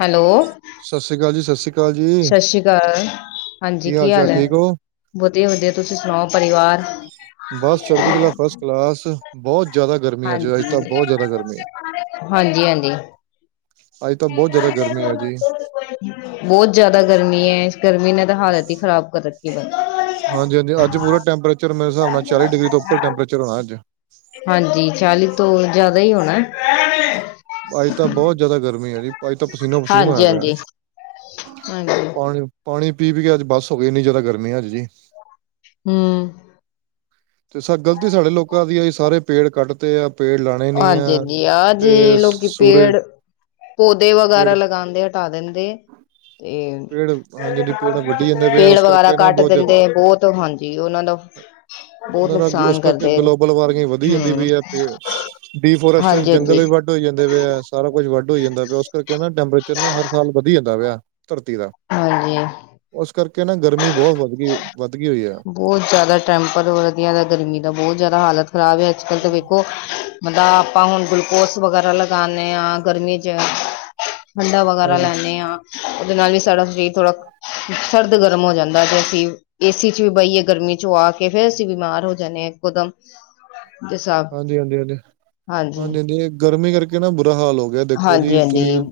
Hello? ਸੱਸੀ ਅਕਾਲ ਜੀ। ਸਿ ਸਤਿ ਸ੍ਰੀ ਅਕਾਲ। ਹਾਂਜੀ, ਕੀ ਚਾਲ ਹਾਲ ਹੈ? ਠੀਕ ਹੋ? ਵਧੀਆ- ਵਧੀਆ, ਤੁਸੀਂ ਸੁਣਾਓ? ਪਰਿਵਾਰ ਬਸ ਚੜ੍ਹਦੀਕਲਾ ਫਸਟ ਕਲਾਸ। ਬਹੁਤ ਜ਼ਿਆਦਾ ਗਰਮੀ ਹੈ। ਅੱਜ ਤਾ ਹਾਂਜੀ ਬਹੁਤ ਜ਼ਿਆਦਾ ਗਰਮੀ ਹੈ। ਹਾਂਜੀ ਹਾਂਜੀ ਅੱਜ ਤਾਂ ਬਹੁਤ ਜਿਆਦਾ ਗਰਮੀ ਆ ਜੀ। ਬਹੁਤ ਜ਼ਿਆਦਾ ਗਰਮੀ ਹੈ, ਇਸ ਗਰਮੀ ਨੇ ਤਾਂ ਹਾਲਤ ਹੀ ਖ਼ਰਾਬ ਕਰ ਰੱਖੀ [unintelligible] ਹਾਂਜੀ-ਹਾਂਜੀ, ਅੱਜ ਪੂਰਾ ਟੈਂਪਰੇਚਰ ਮੇਰੇ ਹਿਸਾਬ ਨਾਲ ਚਾਲੀ ਡਿਗਰੀ ਤੋਂ ਉੱਪਰ ਟੈਂਪਰੇਚਰ ਹੋਣਾ ਅੱਜ। ਹਾਂਜੀ ਚਿਆਲੀ ਤੋਂ ਜ਼ਿਆਦਾ ਹੀ ਹੋਣਾ। ਅੱਜ ਤਾਂ ਬਹੁਤ ਜਿਆਦਾ ਗਰਮੀ ਹੈਗੀ। ਅੱਜ ਤਾਂ ਪਸੀਨੋ-ਪਸੀਨ ਹੋਇਆ ਹਾਂਜੀ ਪਿਐ, ਹਾਂਜੀ ਹਾਂਜੀ ਪਾਣੀ ਪਾਣੀ ਪੀ ਪੀ ਕੇ ਅੱਜ ਬਸ ਹੋ ਗਏ ਇੰਨੀ ਜ਼ਿਆਦਾ ਗਰਮੀ ਆ ਅੱਜ ਜੀ। ਹਮ ਤੇ ਗਲਤੀ ਸਾਡੇ ਲੋਕਾਂ ਦੀ ਆ ਸਾਰੇ ਪੇੜ ਕੱਟ ਤੇ ਆ ਪੇੜ ਲਾ ਹਾਂਜੀ-ਹਾਂਜੀ ਆਹ ਜੇ ਲੋਕੀ ਪੇੜ ਪੌਦੇ ਪੇੜ ਵਗੈਰਾ ਲਗਾਉਦੇ ਹਟਾ ਦਿੰਦੇ ਤੇ, ਪੇੜ ਹਾਂਜੀ ਹਾਂਜੀ ਪੇੜ ਵੱਢੀ ਜਾਂਦੇ ਪਏ ਆ ਪੇੜ ਉਸ ਵਗੈਰਾ ਕਰਕੇ ਨਾ ਕੱਟ ਬਹੁਤ ਜ਼ਿਆਦਾ ਦਿੰਦੇ ਬਹੁਤ ਹਾਂਜੀ ਉਹਨਾਂ ਦਾ ਬਹੁਤ ਉਹਨਾਂ ਦਾ ਉਸ ਨੁਕਸਾਨ ਕਰਕੇ ਕਰਦੇ ਗਲੋਬਲ ਵਾਰਮਿੰਗ ਵਧੀ ਜਾਂਦੀ ਹਮ ਵੀ ਹੈ ਤੇ ਡੀਫੋਰੈਸਟ ਹਾਂਜੀ-ਹਾਂਜੀ, ਜੰਗਲ ਵੱ ਵੱ ਹੋਈ ਜਾਂਦੇ ਪਏ ਆ ਸਾਰਾ ਕੁਛ ਵੱਡ ਹੋ ਜਾਂਦਾ ਪਿਆ ਉਸ ਕਰਕੇ ਨਾ ਟੈਂਪਰੇਚਰ ਨਾ ਹਰ ਸਾਲ ਵਧੀ ਜਾਂਦਾ ਪਿਆ, ਧਰਤੀ ਦਾ। ਹਾਂਜੀ ਉਸ ਕਰਕੇ ਨਾ ਗਰਮੀ ਬਹੁਤ ਵੱਧ ਗਈ, ਵੱਧ ਗਈ ਹੋਈ ਆ। ਬਹੁਤ ਜ਼ਿਆਦਾ ਟੈਂਪਰ ਵਧੀਆ ਦਾ ਗਰਮੀ ਦਾ ਬਹੁਤ ਜ਼ਿਆਦਾ ਹਾਲਤ ਖ਼ਰਾਬ ਹੈ, ਅੱਜ ਕੱਲ ਤਾਂ ਵੇਖੋ ਮਤਲਬ ਆਪਾਂ ਹੁਣ ਗਲੂਕੋਸ ਵਗੈਰਾ ਲਗਾਉਂਦੇ ਹਾਂ। ਗਰਮੀ ਚ ਠੰਡਾ ਵਗੈਰਾ ਹਾਂਜੀ ਲੈਂਦੇ ਹਾਂ, ਉਹਦੇ ਨਾਲ ਵੀ ਸਾਡਾ ਸਰੀਰ ਥੋੜਾ ਕ, ਸਰਦ ਗਰਮ ਹੋ ਜਾਂਦਾ। ਤੇ ਅਸੀਂ, ਏ ਸੀ ਵੀ ਬਹੀਏ ਗਰਮੀ ਚੋਂ ਆ ਕੇ ਫੇਰ ਅਸੀਂ ਬਿਮਾਰ ਹੋ ਜਾਂਦੇ ਹਾਂ ਇੱਕੋਦਮ। ਹਾਂਜੀ-ਹਾਂਜੀ-ਹਾਂਜੀ, ਹਾਂਜੀ, ਹਾਂਜੀ-ਹਾਂਜੀ ਗਰਮੀ ਕਰਕੇ ਨਾ ਬੁਰਾ ਹਾਲ ਹੋ। ਦੇਖੋ ਜੀ ਹਾਂਜੀ-ਹਾਂਜੀ ਤੁਸੀਂ,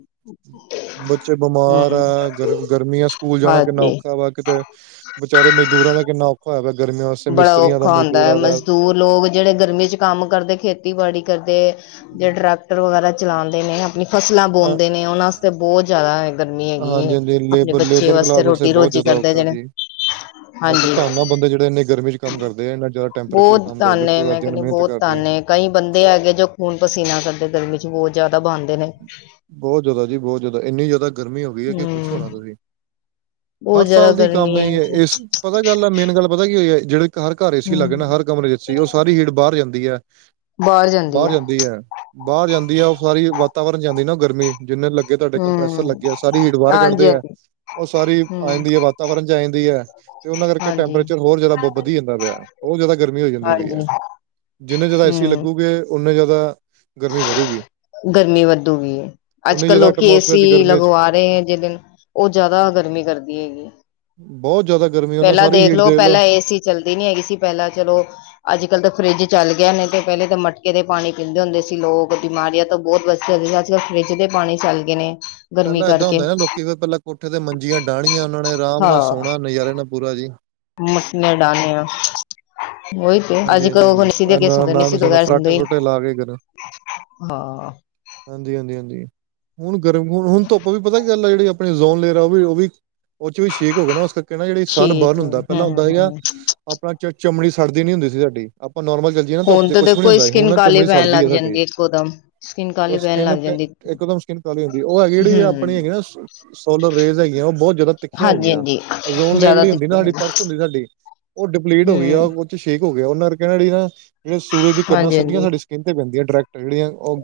ਬੱਚੇ ਬਿਮਾਰ ਹਮ ਹੈ ਗਰਮ-ਗਰਮੀਆਂ ਸਕੂਲ ਸਕੂਲ ਜਾਣਾ ਕਿੰਨਾ ਹਾਂਜੀ। ਔਖਾ ਵਾ ਕਿਤੇ, ਵਿਚਾਰੇ ਮਜ਼ਦੂਰਾਂ ਦਾ ਕਿੰਨਾ ਔਖਾ। ਭਾਵੈ ਗਰਮੀਆਂ ਵਾਸਤੇ ਬੜਾ ਮਿਸਤਰੀਆਂ ਦਾ, ਔਖਾ ਹੁੰਦਾ ਹੈ ਮਜ਼ਦੂਰਾਂ ਦਾ। ਮਜ਼ਦੂਰ ਲੋਕ ਜਿਹੜੇ ਗਰਮੀ ਚ ਕੰਮ ਕਰਦੇ ਖੇਤੀਬਾੜੀ ਕਰਦੇ, ਜਿਹੜੇ ਟਰੈਕਟਰ ਵਗੈਰਾ ਚਲਾਉਂਦੇ ਨੇ। ਫਸਲਾਂ ਬੋਂਦੇ ਨੇ ਉਹਨਾਂ ਵਾਸਤੇ ਬਹੁਤ ਜ਼ਿਆਦਾ ਹੈ। ਗਰਮੀ ਹੈਗੀ ਏ ਹਾਂਜੀ ਹਾਂਜੀ ਆਪਣੇ ਲੇਬਰ ਬੱਚੇ ਲੇਬਰ ਵਾਸਤੇ ਕਲਾਸ ਰੋਟੀ ਬਹੁਤ ਰੋਜ਼ੀ ਜ਼ਿਆਦਾ ਕਰਦੇ ਔਖਾ ਜਿਹੜੇ। ਜੀ ਬਾਕੀ ਧੰਨ ਆ ਬੰਦੇ ਜਿਹੜੇ ਇੰਨੇ ਗਰਮੀ 'ਚ ਹਾਂਜੀ। ਕੰਮ ਕਰਦੇ ਆ ਇੰਨਾ ਜ਼ਿਆਦਾ ਟੈਂਪਰੇਚਰ 'ਚ ਬਹੁਤ ਕੰਮ ਕਰਦੇ ਧੰਨ ਏ ਪੂਰਾ ਮੈਂ ਦਿਨ ਕਹਿੰਦੀ ਮਿਹਨਤ ਬਹੁਤ ਕਰਦੇ ਧੰਨ ਹੈ। ਕਈ ਬੰਦੇ ਹੈਗੇ ਜੋ ਖੂਨ ਪਸੀਨਾ ਕਰਦੇ ਗਰਮੀ ਚ ਬਹੁਤ ਜ਼ਿਆਦਾ ਬਹਾਂਦੇ। ਨੇ ਬਹੁਤ ਜ਼ਿਆਦਾ ਜੀ, ਬਹੁਤ ਜ਼ਿਆਦਾ ਇੰਨੀ ਜ਼ਿਆਦਾ ਗਰਮੀ ਹੋ ਗਈ ਹੈ ਕਿ ਪੁੱਛੋ ਹਮ ਨਾ ਤੁਸੀਂ। ਬਹੁਤ ਹਰ ਜ਼ਿਆਦਾ ਸਾਲ ਦੀ ਕੰਮ ਗਰਮੀ ਇਹ ਹੈ ਇਸ ਪਤਾ ਗੱਲ ਹੈ ਮੇਨ ਗੱਲ ਪਤਾ ਕੀ ਹੋਈ ਹੈ ਜਿਹੜੇ। ਘਰ ਘਰ ਏਸੀ ਹਮ ਲੱਗਣਾ ਹਰ ਕਮਰੇ ਚ ਏ ਸੀ ਉਹ ਸਾਰੀ ਹੀਟ ਬਾਹਰ ਜਾਂਦੀ ਹੈ, ਬਾਹਰ ਜਾਂਦੀ ਹੈ। ਬਾਹਰ ਜਾਂਦੀ ਆ ਉਹ ਸਾਰੀ ਵਾਤਾਵਰਨ ਚ ਜਾਂਦੀ ਨਾ ਗਰਮੀ। ਜਿੰਨੇ ਲੱਗੇ ਤੁਹਾਡੇ ਹਮ ਕੰਪਰੈਸਰ ਲੱਗੇ ਆ ਸਾਰੀ ਹੀਟ ਬਾਹਰ ਹਾਂਜੀ ਹਾਂਜੀ ਕੱਢਦੇ ਆ। ਉਹ ਸਾਰੀ ਆ ਹਮ ਜਾਂਦੀ ਹੈ ਵਾਤਾਵਰਨ ਚ ਆ ਜਾਂਦੀ ਹੈ ਤੇ ਉਹਨਾਂ ਕਰਕੇ ਹਾਂਜੀ ਟੈਂਪਰੇਚਰ ਹੋਰ ਜ਼ਿਆਦਾ ਬਹੁਤ ਵਧੀ ਜਾਂਦਾ ਪਿਆ। ਬਹੁਤ ਜ਼ਿਆਦਾ ਗਰਮੀ ਹੋ ਜਾਂਦੀ ਪਈ ਹੈ, ਹਾਂਜੀ ਜਿੰਨੇ ਜ਼ਿਆਦਾ ਏਸੀ ਹਮ ਲੱਗੂਗੇ। ਉਨੇ ਜ਼ਿਆਦਾ ਗਰਮੀ ਵਧੂਗੀ। ਗਰਮੀ ਵੱਧੂਗੀ, ਉਨੀ ਅੱਜ-ਕੱਲ੍ਹ ਜ਼ਿਆਦਾ ਲੋਕੀ ਐਟਮੋਸਫੇਅਰ ਏਸੀ ਚ ਗਰਮੀਆਂ ਚ ਲਗਵਾ ਰਹੇ ਨੇ। ਜਿਹ ਦਿਨ ਉਹ ਜ਼ਿਆਦਾ ਗਰਮੀ ਕਰਦੀ ਹੈਗੀ। ਬਹੁਤ ਜ਼ਿਆਦਾ ਗਰਮੀ ਉਹਨਾਂ ਪਹਿਲਾਂ ਸਾਰੀ ਹੀਟ ਦੇਖਲੋ, ਦੇਖ ਲਓ ਪਹਿਲਾਂ ਏਸੀ ਚੱਲਦੀ ਨੀ ਹੈਗੀ ਸੀ ਪਹਿਲਾਂ ਚਲੋ। ਅੱਜ-ਕੱਲ੍ਹ ਤਾਂ ਫਰਿੱਜ ਚੱਲ ਗਿਆ ਨਹੀ ਤੇ ਪਹਿਲੇ ਤਾਂ ਮਟਕੇ ਦੇ ਪਾਣੀ ਪੀਂਦੇ ਹੁੰਦੇ ਸੀ। ਲੋਕ ਬਿਮਾਰੀਆਂ ਤੋਂ ਬਹੁਤ ਬਚ ਸੀ ਅੱਜ-ਕੱਲ੍ਹ ਫਰਿੱਜ ਦੇ ਪਾਣੀ ਚੱਲ ਗਏ ਨੇ। ਗਰਮੀ ਪਹਿਲਾਂ ਏਦਾਂ ਕਰਕੇ ਹੁੰਦਾ ਨਾ ਲੋਕੀ ਫ ਪਹਿਲਾਂ ਕੋਠੇ ਤੇ ਮੰਜੀਆਂ ਡਾਹਣੀਆਂ ਉਹ ਨੇ ਆਰਾਮ ਨਾਲ ਸੋਹਣਾ ਨਜ਼ਾਰੇ ਨਾਲ ਪੂਰਾ ਜੀ। ਮੰਜੀਆਂ ਡਾਣੀਆਂ। ਉਹੀ ਤੇ ਹਾਂਜੀ ਅਜ ਕਲ ਹਾਂਜੀ ਉਹ ਹਾਂਜੀ ਨਸ਼ੀਲੇ ਕੇਸ ਹੁੰਦੇ ਹੀ ਨਹੀਂ ਨਾਮ ਸੁਣਾ ਫਰਾਟੇ ਸੀ। ਫਰੂਟੇ ਲਾ ਕੇ ਗਰ ਹਾਂ। ਹਾਂਜੀ ਹਾਂਜੀ ਹਾਂਜੀ। ਹੁਣ ਗਰਮ ਹਣ ਹੁਣ ਧੁੱਪ ਵੀ ਪਤਾ ਕੀ ਗੱਲ ਆ ਜਿਹੜੀ ਆਪਣੀ ਊਜ਼ੋਨ ਲੇਅਰ ਉਹ ਵੀ ਉਹ ਵੀ ਉਹ ਚ ਵੀ ਸ਼ੇਕ ਹੋ ਗਿਆ ਨਾ ਉਸ ਕਰਕੇ। ਕਹਿੰਣਾ ਜਿਹੜੀ ਸਨ ਸ਼ੀਤ ਬਰਨ ਹੁੰਦਾ ਹਮ ਪਹਿਲਾਂ ਹੁੰਦਾ ਸੀਗਾ। ਹਮ ਆਪ ਆਪਣਾ ਚ ਚਮੜੀ ਸੜਦੀ ਨੀ ਹੁੰਦੀ ਸੀ ਸਾਡੀ ਆਪਾਂ ਨੋਰਮਲ ਚੱਲ ਜਿਹਨਾਂ ਧ ਉੱਪ ਹੁਣ ਤੇ ਤਾਂ ਕੁਛ ਵੀ ਨੀ ਦੇਖੋ ਹੁੰਦਾ ਹੁਣ ਸਕਿਨ ਨਾ ਕਾਲੀ ਚਮੜੀ ਪੈਣ ਸੜਦੀ ਲੱਗ ਆ ਸਾਡੇ ਜਾਂਦੀ ਇੱਕੋ ਦਮ ਸਕਿਨ ਹੁਣ ਕਾਲੀ ਪੈਣ ਸਕਿਨ ਲੱਗ ਜਾਂਦੀ ਇੱਕਦਮ ਸਕੀਮ ਕਾਲੀ ਹੁੰਦੀ ਉਹ ਹੈਗੀ ਜਿਹੜੀ ਆਪਣੀ ਹੂੰ, ਹੈਗੀ ਨਾ ਸੋਲਰ ਰੇਜ਼ ਹੈਗੀ ਆ ਉਹ ਬਹੁਤ ਜ਼ਿਆਦਾ ਤਿੱ ਤਿੱਖੀਆਂ ਹੋ ਗਈਆਂ ਹਾਂਜੀ-ਹਾਂਜੀ, ਅ ਜ਼ੋਨ ਲ ਜ਼ਿਆਦਾ ਜਿਹੜੀ ਹੁੰਦੀ ਦਿੱਕਤ ਨਾ ਸਾਡੀ ਪਰਸ ਹੁੰਦੀ ਸਾਡੀ ਉਹ ਡਿਪਲੀਟ ਹੋ ਗਈ ਹੂੰ, ਆ। ਸ਼ੇਕ ਹੋ ਗਿਆ ਉਹਨਾਂ ਕਹਿਣਾ ਨਾ ਜਿਹੜੇ ਸੂਰਜ ਦੀ ਕਿਰਨਾ ਸਧੀਆਂ ਹਾਂਜੀ-ਹਾਂਜੀ, ਸਾਡੀੇ ਸਕਿੰਨ ਤੇ ਪੈਂਦੀਆਂ ਡਾਇੈਕਟ ਜਿਹੜੀਆਂ ਉਹ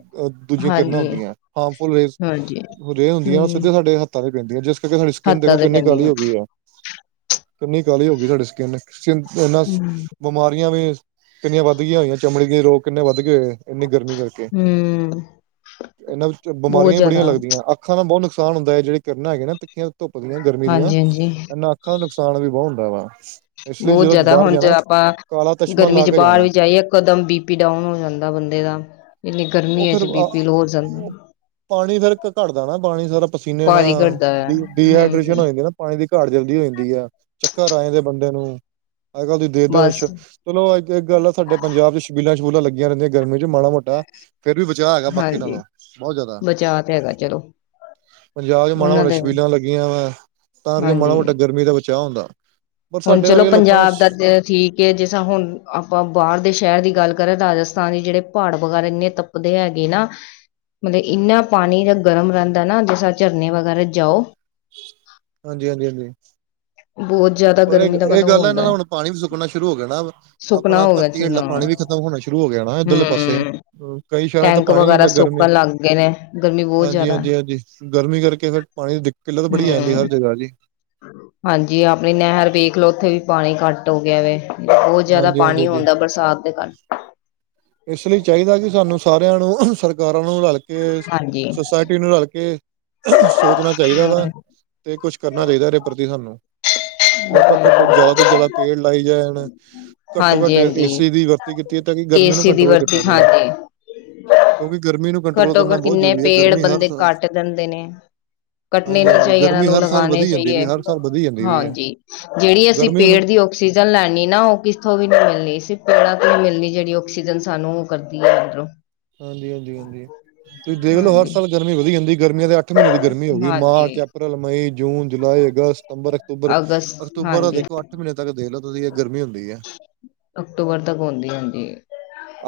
ਦੂਜੀਆਂ ਕਿਰਨਾਂ ਹਾਂਜੀ, ਹੁੰਦੀਆਂ ਹਾਰਮਫੁਲ ਰੇਜ ਹਾਂਜੀ, ਰੇਜ ਹੁੰਦੀਆਂ ਉਹ ਹੂੰ, ਸਿੱਧੇ ਸਾਡੇ ਹੱਥਾਂ ਤੇ ਪੈਂਦੀਆਂ। ਜਿਸ ਕਿਉਂਕ ਸਾਡੀ ਸਕਿੰਨ ਹੱਦਾਂ ਦੇਖੋ ਤੇ ਕਿੰਨੀ ਕਾਹਲੀ ਪੈਂਦੀਆਂ। ਹੋ ਗਈ ਆ ਕਿੰਨੀ ਕਾਹਲੀ ਹੋ ਗਈ ਸਾਡੀ ਸਕਿੰਨ। ਸਕਿਨ ਨਾਂ ਹੂੰ, ਬਿਮਾਰੀਆਂ ਵੀ ਕਿੰਨੀਆਂ ਵੱਧ ਗਈਆਂ ਹੋਈਆਂ ਚਮੜੀ ਦੇ ਰੋਗ ਕਿੰਨੇ ਵੱਧ ਗਏ ਹੋਏ। ਇੰਨੀ ਗਰਮੀ ਕਰਕੇ ਹੂੰ, ਇਹਨਾਂ ਨੂੰ ਤਾਂ ਬਹੁਤ ਬਿਮਾਰੀਆਂ ਵੀ ਬੜੀਆਂ ਜ਼ਿਆਦਾ ਲੱਗਦੀਆਂ। ਅੱਖਾਂ ਦਾ ਬਹੁਤ ਨੁਕਸਾਨ ਹੁੰਦਾ ਹੈ ਜਿਹੜੀ ਕਿਰਨਾ ਹੈਗੇ ਨਾ ਤਿੱੱਖੀਆਂ ਧੁੱਪ ਦੀਆਂ ਗਰਮੀ ਦੀਆਂ ਹਾਂਜੀ-ਹਾਂਜੀ, ਇਹਨਾਂ। ਅੱਖਾਂ ਦਾ ਨੁਕਸਾਨ ਵੀ ਬਹੁਤ ਹੁੰਦਾ ਵਾ। ਇਸ ਲਈ ਬਹੁਤ ਜਦੋਂ ਜਿਆਦਾ ਬਾਹਰ ਹੁਣ ਜੇ ਜਾਣਾ ਆਪਾਂ। ਕਾਲਾ ਚਸ਼ਮਾ ਗਰਮੀ ਲਾ ਚ ਕੇ ਬਾਹਰ ਜਾਣਾ ਵੀ ਜਾਈਏ ਇਕਦਮ ਬੀਪੀ ਡਾਊਨ ਹੋ ਜਾਂਦਾ ਬੰਦੇ ਦਾ। ਇਨੇ ਉਹ ਗਰਮੀਆਂ ਹੈ ਫਿਰ ਜੀ ਬੀ ਪੀ ਲੋ ਹੋ ਜਾਂਦਾ। ਪਾਣੀ ਫਿਰ ਘੱਟਦਾ ਨਾ ਪਾਣੀ ਸਾਰਾ ਪਸੀਨੇ ਭਾਰੀ ਨਾਲ ਘਟਦਾ ਆ ਡੀ ਹੂੰ, ਹਾਈਡੇਸ਼ਨ ਹੋ ਜਾਂਦੀ ਨਾ। ਪਾਣੀ ਦੀ ਘਾਟ ਜਲਦੀ ਹੋ ਜਾਂਦੀ ਆ, ਚੱਕਰ ਆ ਜਾਂਦੈ ਬੰਦੇ ਨੂੰ, ਅੱਜ-ਕੱਲ ਤੁਸੀਂ ਦੇਖਦੇ ਬਸ ਸ਼ਕਤੀ ਚਲੋ ਅੱਜ ਗੱਲ ਸਾਡੇ ਪੰਜਾਬ ਚ ਸ਼ਬੀਲਾਂ-ਸ਼ਬੂਲਾਂ ਲੱਗੀਆਂ ਰਹਿੰਦੀਆਂ ਗਰਮੀ ਚ ਮਾੜਾ-ਮੋਟਾ। ਫੇਰ ਵੀ ਬਚਾਅ ਹੈਗਾ ਬਾਕੀ ਹਾਂਜੀ, ਨਾਲੋਂ, ਬਹੁਤ ਜ਼ਿਆਦਾ। ਬਚਾਅ ਤੇ ਹੈਗਾ ਚਲੋ ਪੰਜਾਬ ਚ ਉਹਨਾਂ ਮਾੜਾ-ਮਾੜਾ ਦੇ ਸ਼ਬੀਲਾਂ ਲੱਗੀਆਂ ਵਾ ਤਾਂ ਕਰਕੇ ਹਾਂਜੀ। ਮਾੜਾ-ਮੋਟਾ ਗਰਮੀ ਦਾ ਬਚਾਅ ਹੁੰਦਾ ਪਰ ਹੁਣ ਸਾਡੇ ਚਲੋ ਵਰਗੇ ਲੋਕਾਂ ਨੂੰ ਪੰਜਾਬ ਦਾ ਠੀਕ ਕਿ ਜਿਸ ਤ੍ਹਾਂ ਹੁਣ ਆਪਾਂ ਬਾਹਰ ਦੇ ਸ਼ਹਿਰ ਦੀ ਗੱਲ ਕਰਾਂ ਰਾਜਸਥਾਨ ਦੀ ਜਿਹੜੇ ਪਹਾੜ ਵਗੈਰਾ ਇੰਨੇ ਤੱਪਦੇ ਹੈਗੇ ਨਾ ਮਤਲਬ ਇੰਨਾ ਪਾਣੀ ਦਾ ਗਰਮ ਰਹਿੰਦਾ ਨਾ ਦਸਾ ਝਰਨੇ ਵਗੈਰਾ ਜਾਓ ਹਾਂਜੀ ਹਾਂਜੀ ਹਾਂਜੀ। ਬਹੁਤ ਜ਼ਿਆਦਾ ਪਰ ਇਹ ਗਰਮੀ ਦਾ ਇਹ ਮਤਲਬ ਗੱਲ ਹੈ ਇਹਨਾਂ ਹੁੰਦਾ ਦਾ ਹੁਣ ਪਾਣੀ ਵੀ ਸੁੱਕਣਾ ਸ਼ੁਰੂ ਹੋ ਗਿਆਣਾ ਸੁੱਕਣਾ ਆਪਣਾ ਹੋ ਗਿਆ ਧਰਤੀ ਹੇਠਲਾ ਸੁਣਾ ਪਾਣੀ ਵੀ ਖ ਖਤਮ ਹੋਣਾ ਸ਼ੁਰੂ ਹੋ ਗਿਆ ਨਾ ਇੱਧਰਲੇ ਪਾਸੇ ਹਮ ਕਈ ਸ਼ਹਿਰਾਂ ਚ ਤਾਂ ਟੈਂਕ ਪਾਣੀ ਨੀ ਵਗੈਰਾ ਜਾਂਦਾ ਗਰਮੀ ਸੁੱਕਣ ਲੱਗ ਗਏ ਨੇ ਗਰਮੀ ਬਹੁਤ ਹਾਂਜੀ ਜ਼ਿਆਦਾ ਹਾਂਜੀ ਹਾਂਜੀ ਗਰਮੀ ਕਰਕੇ ਫਿਰ ਪਾਣੀ ਦੀ ਦਿੱਕਤ ਬੜੀ ਆ ਜਾਂਦੀ ਹਰ ਹਮ ਜਗ੍ਹਾ ਜੀ ਹਾਂਜੀ ਆਪਣੀ ਨਹਿਰ ਵੇਖ ਲੋ ਉੱਥੇ ਵੀ ਪਾਣੀ ਘੱਟ ਹੋ ਗਿਆ ਵੈ ਬਹੁਤ ਜਿਆਦਾ ਹਾਂਜੀ ਹਾਂਜੀ ਪਾਣੀ ਹਾਂਜੀ ਹੁੰਦਾ ਬਰਸਾਤ ਦੇ ਕਾਰਨ ਇਸ ਲਈ ਚਾਹੀਦਾ ਕਿ ਸਾਨੂੰ ਸਾਰਿਆਂ ਨੂੰ ਸਰਕਾਰਾਂ ਨੂੰ ਰਲ ਕੇ ਕੇ ਹਾਂਜੀ ਸੁਸਾਇਟੀ ਨੂੰ ਰਲ ਕੇ ਸੋਚਣਾ ਚਾਹੀਦਾ ਵਾ। ਹਮ ਤੇ ਕੁੱਛ ਕਰਨਾ ਚਾਹੀਦਾ ਇਹਦੇ ਪ੍ਰਤੀ ਸਾਨੂੰ ਕਿ ਆਪਾਂ ਘੱਟੋ ਜ਼ਿਆਦਾ ਤੋਂ ਜਿਆਦਾ ਪੇੜ ਲਾਈ ਜਾਣ ਘੱਟੋ ਘੱਟ ਹਾਂਜੀ ਹਾਂਜੀ ਏਸੀ ਦੀ ਵਰ ਕੀਤੀ ਹੈ ਤਾਂ ਕਿ ਗਰਮੀ ਨੂੰ ਏਸੀ ਦੀ ਕੰਟਰੋਲ ਵਰਤੀ ਕੀਤਾ ਜਾਏ ਹਾਂਜੀ ਕਿਉਂਕਿ ਗਰਮੀ ਨੂੰ ਕੰਟਰੋਲ ਘੱਟੋ ਕਰਨਾ ਘੱਟ ਬਹੁਤ ਕਿੰਨੇ ਜ਼ਰੂਰੀ ਹੈ ਪੇੜ ਗਰਮੀ ਹਰ ਬੰਦੇ ਸਾ ਕੱਟ ਦਿੰਦੇ ਨੇ ਕੱਟਣੇ ਨੀ ਹਾਂਜੀ ਹਾਂਜੀ ਚਾਹੀਏ ਇਹਨਾਂ ਗਰਮੀ ਨੂੰ ਹਰ ਸਾਲ ਲਗਾਉਣੇ ਵਧੀ ਜਾਂਦੀ ਚਾਹੀਏ ਵੀ ਹਰ ਸਾਲ ਵਧੀ ਜਾਂਦੀ ਵੀ ਹੈ ਹਾਂਜੀ ਜਿਹੜੀ ਅਸੀਂ ਗਰਮੀ ਹੁਣ ਪੇਟ ਦੀ ਆਕਸੀਜਨ ਲੈਣੀ ਨਾ ਉਹ ਕਿਥੋਂ ਵੀ ਨੀ ਮਿਲਣੀ ਸਿਰਫ ਪੇੜਾਂ ਤੋਂ ਨਹੀਂ ਮਿਲਣੀ ਜਿਹੜੀ ਆਕਸੀਜਨ ਸਾਨੂੰ ਉਹ ਕਰਦੀ ਹੈ ਅਧਰੋਂ ਹਾਂਜੀ ਹਾਂਜੀ ਹਾਂਜੀ ਤੁਸੀਂ ਦੇਖ ਲਓ ਹਰ ਹਾਂਜੀ ਸਾਲ ਗਰਮੀ ਵਧੀ ਜਾਂਦੀ ਗਰਮੀਆਂ ਦੇ ਅੱਠ ਅੱਠ ਮਹੀਨੇ ਦੀ ਗਰਮੀ ਹੋ ਗਈ ਮਾਰਚ ਹਾਂਜੀ ਅਪ੍ਰੈਲ ਮਈ ਜੂਨ ਜੁਲਾਈ ਅਗਸਤ ਅਕਤੰਬਰ ਅਕਤੂਬਰ ਅਗਸਤ ਅਕਤੂਬਰ ਦਾ ਹਾਂਜੀ ਦੇਖੋ ਅੱਠ ਮਹੀਨੇ ਤੱਕ ਦੇਖ ਲਓ ਹੈ ਗਰਮੀ ਹੁੰਦੀ ਹੈ। ਅਕਤੂਬਰ ਤੱਕ ਆਉਂਦੀ ਹਾਂਜੀ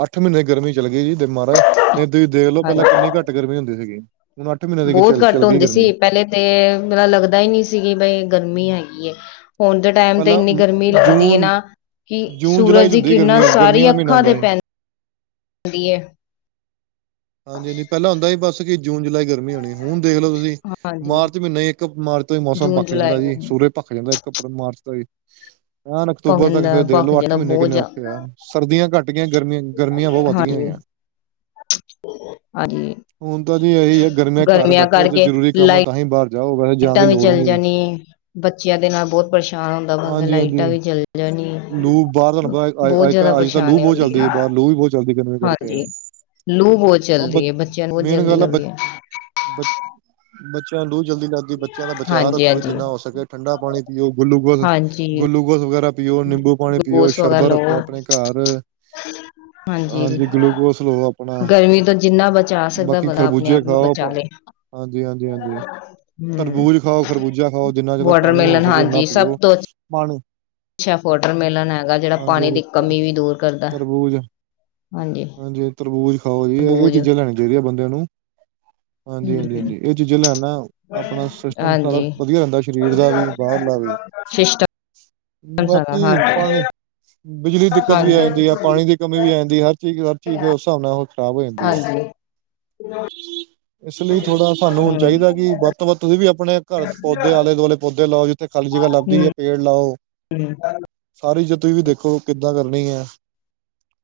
ਅੱਠ ਮਹੀਨੇ ਗਰਮੀ ਚੱਲ ਗਈ ਜੀ ਤੇ ਮਹਾਰਾਜ ਨਹੀਂ ਤੁਸੀਂ ਦੇਖ ਲੋ ਪਹਿਲਾਂ ਹਾਂਜੀ ਕਿੰਨੀ ਘੱਟ ਗਰਮੀ ਹੁੰਦੀ ਸੀਗੀ ਹੁਣ ਅੱਠ ਮਹੀਨੇ ਦੇ ਬਹੁਤ ਚੱਲ ਘੱਟ ਚੱਲ ਗਈ ਹੁੰਦੀ ਗਰਮੀ ਸੀ ਪਹਿਲੇ ਤੇ ਮੇਰਾ ਲੱਗਦਾ ਹੀ ਨਹੀਂ ਸੀਗੀ ਬਈ ਗਰਮੀ ਹੈਗੀ ਹੁਣ ਤੇ ਟਾਈਮ ਤੇ ਪਹਿਲਾਂ ਇੰਨੀ ਅਮ ਗਰਮੀ ਲੱਗਦੀ ਹੈ ਜੂਨ ਨਾ ਕਿ ਜੂਨ ਜੁਲਾਈ ਸੂਰਜ ਚ ਦੀ ਹੁੰਦੀ ਕਿਰਨਾਂ ਗਰਮੀ ਗਰਮੀਆਂ ਸਾਰੀ ਦਾ ਮਹੀਨਾ ਅੱਖਾਂ ਤੇ ਹੁੰਦਾ ਹੈ ਪੈਂਦੀ ਹੈ ਹਾਂਜੀ ਹਾਂਜੀ ਪਹਿਲਾ ਹੁੰਦਾ ਸੀ ਬਸ ਕਿ ਜੂਨ ਜੁਲਾਈ ਗਰਮੀ ਹੋਣੀ ਏ ਹੁਣ ਦੇਖਲੋ ਤੁਸੀਂ, ਹਾਂਜੀ ਮਾਰਚ ਮਹੀਨਾ ਹੀ ਇੱਕ ਮਾਰਚ ਤੋਂ ਹੀ ਮੌਸਮ ਜੂਨ ਪੱਖ ਜੁਲਾਈ ਜਾਂਦਾ ਜੀ ਸੂਰਜ ਭੱਖ ਜਾਂਦੈ ਇੱਕ ਅਪ੍ਰਲ ਮਾਰਚ ਤੋਂ ਈ, ਐਣ ਭਖ ਅਕਤੂਬਰ ਤੱਕ ਜਾਂਦਾ ਫੇਰ ਭਖ ਦੇਖਲੋ ਅੱਠ ਜਾਂਦਾ ਮੀਨੇ ਬਹੁਤ ਕਿੰਨੇ ਜਾ ਔਖੇ ਆ ਸਰਦੀਆਂ ਘੱਟ ਗੀ ਆ, ਗਰਮੀਆਂ ਗਰਮੀਆਂ ਬਹੁਤ ਵੱਧ ਗਈਆਂ ਹੋਈਆਂ [unintelligible] ਹੁਣ ਤਾਂ ਜੀ ਗਰਮੀਆਂ ਕਰਕੇ ਲਾਈ ਤਾਂਹੀ ਬਾਰ ਜਾਓ ਜਾਣ ਈਟਾਂ ਦੀ ਵੀ ਲੋੜ ਚਲੇ ਨਹੀਂ ਜਾਣੀ ਏ, ਬੱਚਿਆਂ ਦੇ ਨਾਲ ਬੌਤ ਪਰੇਸ਼ਾਨ ਹੁੰਦਾ ਬੰਦਾ ਹਾਂਜੀ ਲਾਈਟਾਂ ਹਾਂਜੀ ਵੀ ਚਲ ਜਾਣੀ ਲੂ ਬਾਹਰ ਤੁਹਾਨੂੰ ਪਤਾ ਬਹੁਤ ਅੱਜ ਜ਼ਯਾਦਾ ਅੱਜ ਤਾਂ ਲੂ ਪਰੇਸ਼ਾਨੀ ਬਹੁਤ ਹੁੰਦੀ ਏ ਚੱਲਦੀ ਹੈ ਬਾਹਰ ਲੂ ਵੀ ਬਹੁਤ ਚੱਲਦੀ ਗਰਮੀ ਕਰਕੇ ਹਾਂ ਹਾਂਜੀ ਲੂ ਬੌਤ ਚੱਲਦੀ ਏ, ਬੱਚਿਆਂ ਨੂੰ ਆ ਜਲਦੀ ਲਭੀ ਆ ਬੱਚ ਬੱਚਿਆਂ ਨੂੰ ਲੂਹ ਜਲਦੀ ਲੱਗੀ ਬੱਚਿਆਂ ਦਾ ਬਚਾਅ ਰੱਖੋ, ਹਾਂਜੀ-ਹਾਂਜੀ, ਹਾਂਜੀ ਜਿਨਾ ਹੋ ਸਕੇ ਠੰਡਾ ਪਾਣੀ ਪਿਔ, ਗੁੱਲੂਕੋਸ ਹਾਂਜੀ ਗੁੱਲੂਗੋਸ ਵਗੈਰਾ, ਪੀਓ, ਨਿੰਬੂ-ਪਾਣੀ ਪੀਓ, ਗਲੂਕੋਸ ਵਗੈਰਾ ਸ਼ਰਬਰ ਲਵੋ ਰੱਖੋ ਆਪਣੇ ਘਰ ਹਾਂਜੀ, ਗਲੂਕੋਸ ਲੋ ਅਪਣਾ ਗਰਮੀ ਤੋਂ ਜਿੰਨਾ ਬਚਾ ਸਕਦਾ ਬਾਕੀ ਬੰਦਾ ਆਪਣੇ ਖਰਬੂਜੇ ਆਪ ਨੂੰ ਖਾਓ, ਅਪ ਬਚਾ ਲੇ ਹਾਜੀ, ਹਾਂਜੀ, ਹਾਂਜੀ। ਹੂੰ। ਤਰਬੂਜ ਖਾਓ ਖਰਬੂਜਾ ਖਾਓ, ਜਿੰਨਾ ਜ਼ਯਾਦਾ ਪਾਣੀ ਹੋ ਵਾਟਰਮੇਲਨ ਸਕੇ ਓਨਾ ਪੀਓ ਪਾਣੀ ਛਾ ਫੋਟਰ ਮੇਲਨ ਹੈਗਾ ਜਿਹੜਾ ਹਾਂਜੀ ਪਾਣੀ ਦੀ ਹਾਂਜੀ ਕਮੀ ਵੀ ਦੂਰ ਕਰਦਾ ਤਰਬੂਜ ਹਾਂਜੀ ਤਰਬੂਜ ਖਾਓ ਜੀ ਇਹ ਤਰਬੂਜ ਚੀਜ਼ਾਂ ਲੈਣੀਆਂ ਚਾਹੀਦੀਆਂ ਬੰਦਿਆਂ ਨੂੰ ਹਾਂਜੀ ਹਾਂਜੀ ਹੂੰ ਹਾਂਜੀ ਇਹ ਚੀਜ਼ਾਂ ਲਿਆਉਨ ਨਾਲ ਆਪਣਾ ਸਿਸਟਮ ਸਾਰਾ ਹਾਂਜੀ ਵਧੀਆ ਰਹਿੰਦਾ ਸਰੀਰ ਦਾ ਵੀ ਬਾਹਰਲਾ ਵੀ [unintelligible] ਸਾਰਾ ਬਾਕੀ ਹਾਂਜੀ, ਪਾਣੀ ਬਿਜਲੀ ਦਿੱਕਤ ਵੀ ਆ ਜਾਂਦੀ ਆ ਪਾਣੀ ਦੀ ਕਮੀ ਵੀ ਆ ਜਾਂਦੀ ਐ, ਹਰ ਚੀਜ਼ ਹਰ ਚੀਜ਼ ਫਿਰ ਓਸ ਸਾਬ ਨਾਲ ਖਰਾਬ ਹੋ ਜਾਂਦੀ ਐ, ਹਾਂਜੀ-ਹਾਂਜੀ ਇਸ ਲਈ ਥੋੜਾ ਸਾਨੂੰ ਹੁਣ ਹੂੰ-ਹੂੰ, ਚਾਹੀਦਾ ਕਿ ਵਾ ਇਸ ਤੋ ਬਾਅਦ ਤੁਸੀ ਵੀ ਅਪਣੇ ਘਰ ਪੌਦੇ ਆਲੇ-ਦੁਆਲੇ ਪੌਦੇ ਲਾਓ। ਜਿੱਥੇ ਖਾਲੀ ਜਗਾ ਲਭਦੀ ਐ ਪੇੜ ਲਾਓ। ਹੂੰ। [inaudible] ਸਾਰੀ ਜਿਹੀ ਤੁਸੀ ਵੀ ਦੇਖੋ ਕਿੱਦਾਂ ਕਰਨੀ ਐ,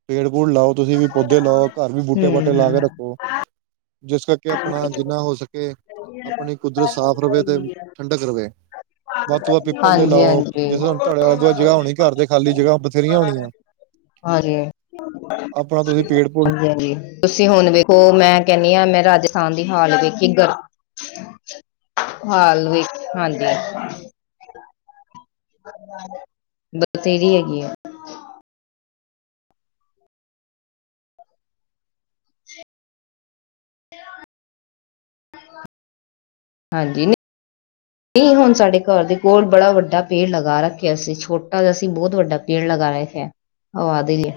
ਪੇੜ-ਪੂੜ ਲਾਓ। ਤੁਸੀਂ ਵੀ ਪੌਦੇ ਲਾਓ, ਘਰ ਵੀ ਬੂਟੇ-ਬਾਟੇ ਲਾ ਕੇ ਰੱਖੋ। ਜਿਸ ਕਰਕੇ ਅਪਣਾ ਜਿੰਨਾ ਹੋ ਸਕੇ ਅਪਣੀ ਕੁਦਰਤ ਸਾਫ਼ ਰਹੇ ਤੇ ਠੰਡਕ ਰਹੇ। ਵੱਧ ਤੋਂ ਵੱਧ ਪਿੱਪਲ ਦੇ ਲਾਓ, ਹਾਂਜੀ-ਹਾਂਜੀ, ਜਿਸਤਰਾ ਹਾਂਜੀ। ਤੁਹਾਡੇ ਆਲੇ ਦੁਆਲੇ ਜਗ੍ਹਾ ਹੋਣੀ ਘਰ ਦੇ ਖਾਲੀ ਜਗ੍ਹਾ ਬਥੇਰੀਆਂ ਹੋਣੀਆਂ। ਹਾਂਜੀ, ਆਪਣਾ ਤੁਸੀਂ ਪੇੜ ਪੂੜ ਹਾਂਜੀ-ਹਾਂਜੀ। ਤੁਸੀਂ ਹੁਣ ਵੇਖੋ ਮੈਂ ਕਹਿੰਦੀ ਆਂ ਮੈਂ ਰਾਜਸਥਾਨ ਦੀ ਹਾਲ ਵੇਖੀ, ਗਰਮੀ ਹਾਲ ਵੇਖ ਹਾਂਜੀ। ਬਸ ਤੇਰੀ ਹੈਗੀ ਆ। ਹਾਂਜੀ ਇਹ ਹੁਣ ਸਾਡੇ ਘਰ ਦੇ ਕੋਲ ਬੜਾ ਵੱਡਾ ਪੇੜ ਲਗਾ ਰੱਖਿਆ ਸੀਂ। ਛੋਟਾ ਜਾ ਸੀ ਬਹੁਤ ਵੱਡਾ ਪੇੜ ਲਗਾਉਣੇ ਸੇ, ਔ ਆ ਦੇਈ ਏ।